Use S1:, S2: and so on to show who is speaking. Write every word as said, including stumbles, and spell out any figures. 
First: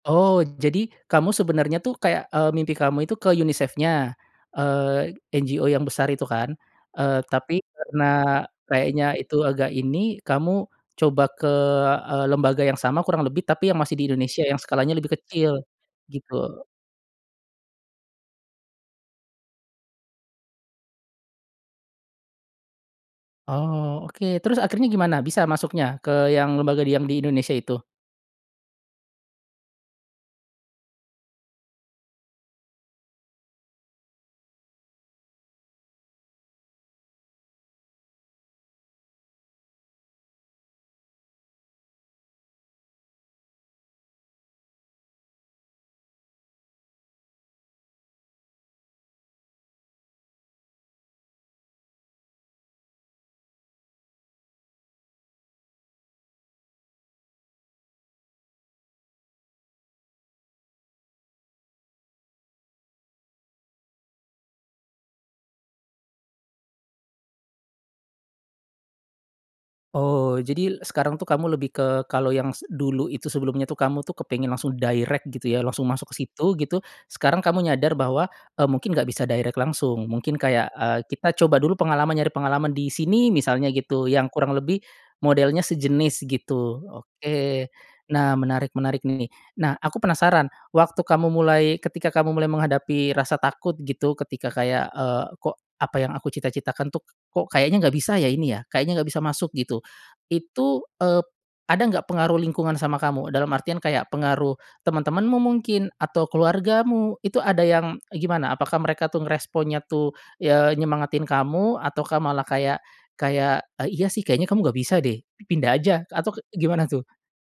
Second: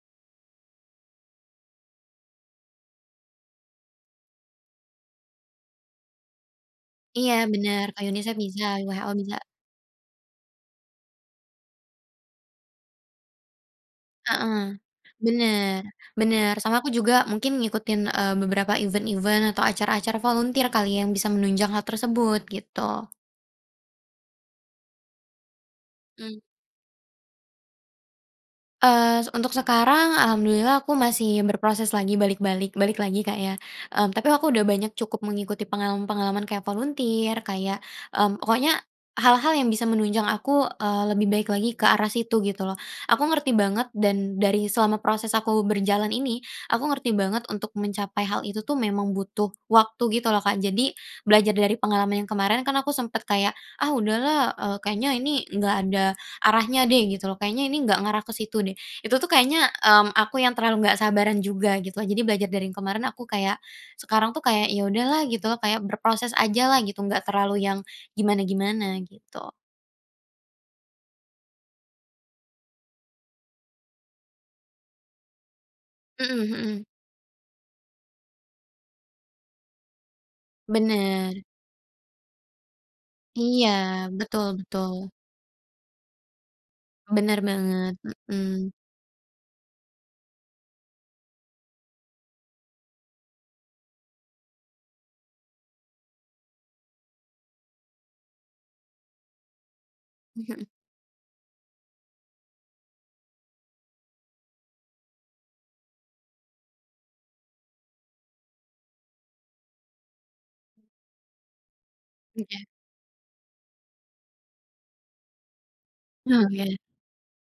S1: Oh, jadi, kamu sebenarnya tuh kayak, eee, mimpi kamu itu ke UniSafe-nya? Eee, NGO yang besar itu kan, eee,
S2: Iya,
S1: tapi,
S2: benar, ke
S1: karena
S2: UniSAFE bisa,
S1: kayaknya
S2: W-H-O bisa.
S1: itu agak ini, kamu coba ke, eee, lembaga yang sama kurang lebih, tapi yang masih di Indonesia, yang
S2: Heeh,
S1: skalanya lebih kecil,
S2: benar benar,
S1: gitu.
S2: sama aku juga mungkin ngikutin, eee, beberapa event-event atau acara-acara volunter kali, yang bisa menunjang hal tersebut, gitu.
S1: Oh, oke, terus akhirnya gimana, bisa masuknya ke
S2: Mmm.
S1: yang lembaga di yang di Indonesia itu?
S2: Eee, se untuk sekarang alhamdulillah aku masih berproses lagi balik-balik balik lagi Kak ya. Mmm, tapi aku udah banyak cukup mengikuti pengalaman-pengalaman kayak volunter, kayak, mmm, pokoknya hal-hal yang bisa menunjang aku, eee, lebih baik lagi ke arah situ gitu loh. Aku ngerti banget, dan dari selama proses aku berjalan ini, aku ngerti banget untuk mencapai hal itu tuh memang butuh waktu gitu loh Kak. Jadi, belajar dari pengalaman yang kemarin kan aku sempet kayak, "Ah udahlah, eee, kayaknya ini nggak ada arahnya deh," gitu loh, "kayaknya ini nggak ngarah ke situ deh." Itu tuh kayaknya, mmm, aku yang terlalu nggak sabaran juga gitulah. Jadi belajar dari yang kemarin, aku kayak, sekarang tuh kayak, ya udahlah gitu loh, kayak berproses ajalah, gitu, nggak terlalu yang gimana-gimana gitu.
S1: Oh, jadi sekarang tuh kamu lebih ke kalau yang se dulu itu sebelumnya tuh kamu tuh kepengen langsung direct gitu ya, langsung masuk ke
S2: Mhm
S1: situ, gitu.
S2: mhm.
S1: Sekarang kamu nyadar bahwa, e mungkin nggak bisa direct langsung, mungkin kayak, eee, kita
S2: Benar.
S1: coba dulu pengalaman, nyari pengalaman di sini,
S2: Iya,
S1: misalnya gitu, yang
S2: betul
S1: kurang lebih
S2: betul.
S1: modelnya sejenis gitu, oke.
S2: Benar banget,
S1: Nah
S2: mmm.
S1: menarik menarik nih. Nah, aku penasaran, waktu kamu mulai ketika kamu mulai menghadapi rasa takut gitu, ketika kayak, eee, "Kok apa yang aku cita-citakan tuh, kok kayaknya nggak bisa ya ini ya, kayaknya nggak bisa masuk gitu,"
S2: Mhm.
S1: itu, eee, ada nggak pengaruh lingkungan sama kamu, dalam artian kayak pengaruh teman-temanmu mungkin, atau keluargamu, itu ada yang, e gimana, apakah mereka tuh ngeresponnya tuh, ya nyemangatin kamu ataukah malah
S2: Iya.
S1: kaya kayak, e "Iya sih, kayaknya kamu nggak bisa deh, pindah aja," atau kek
S2: Oh, iya.
S1: gimana tuh?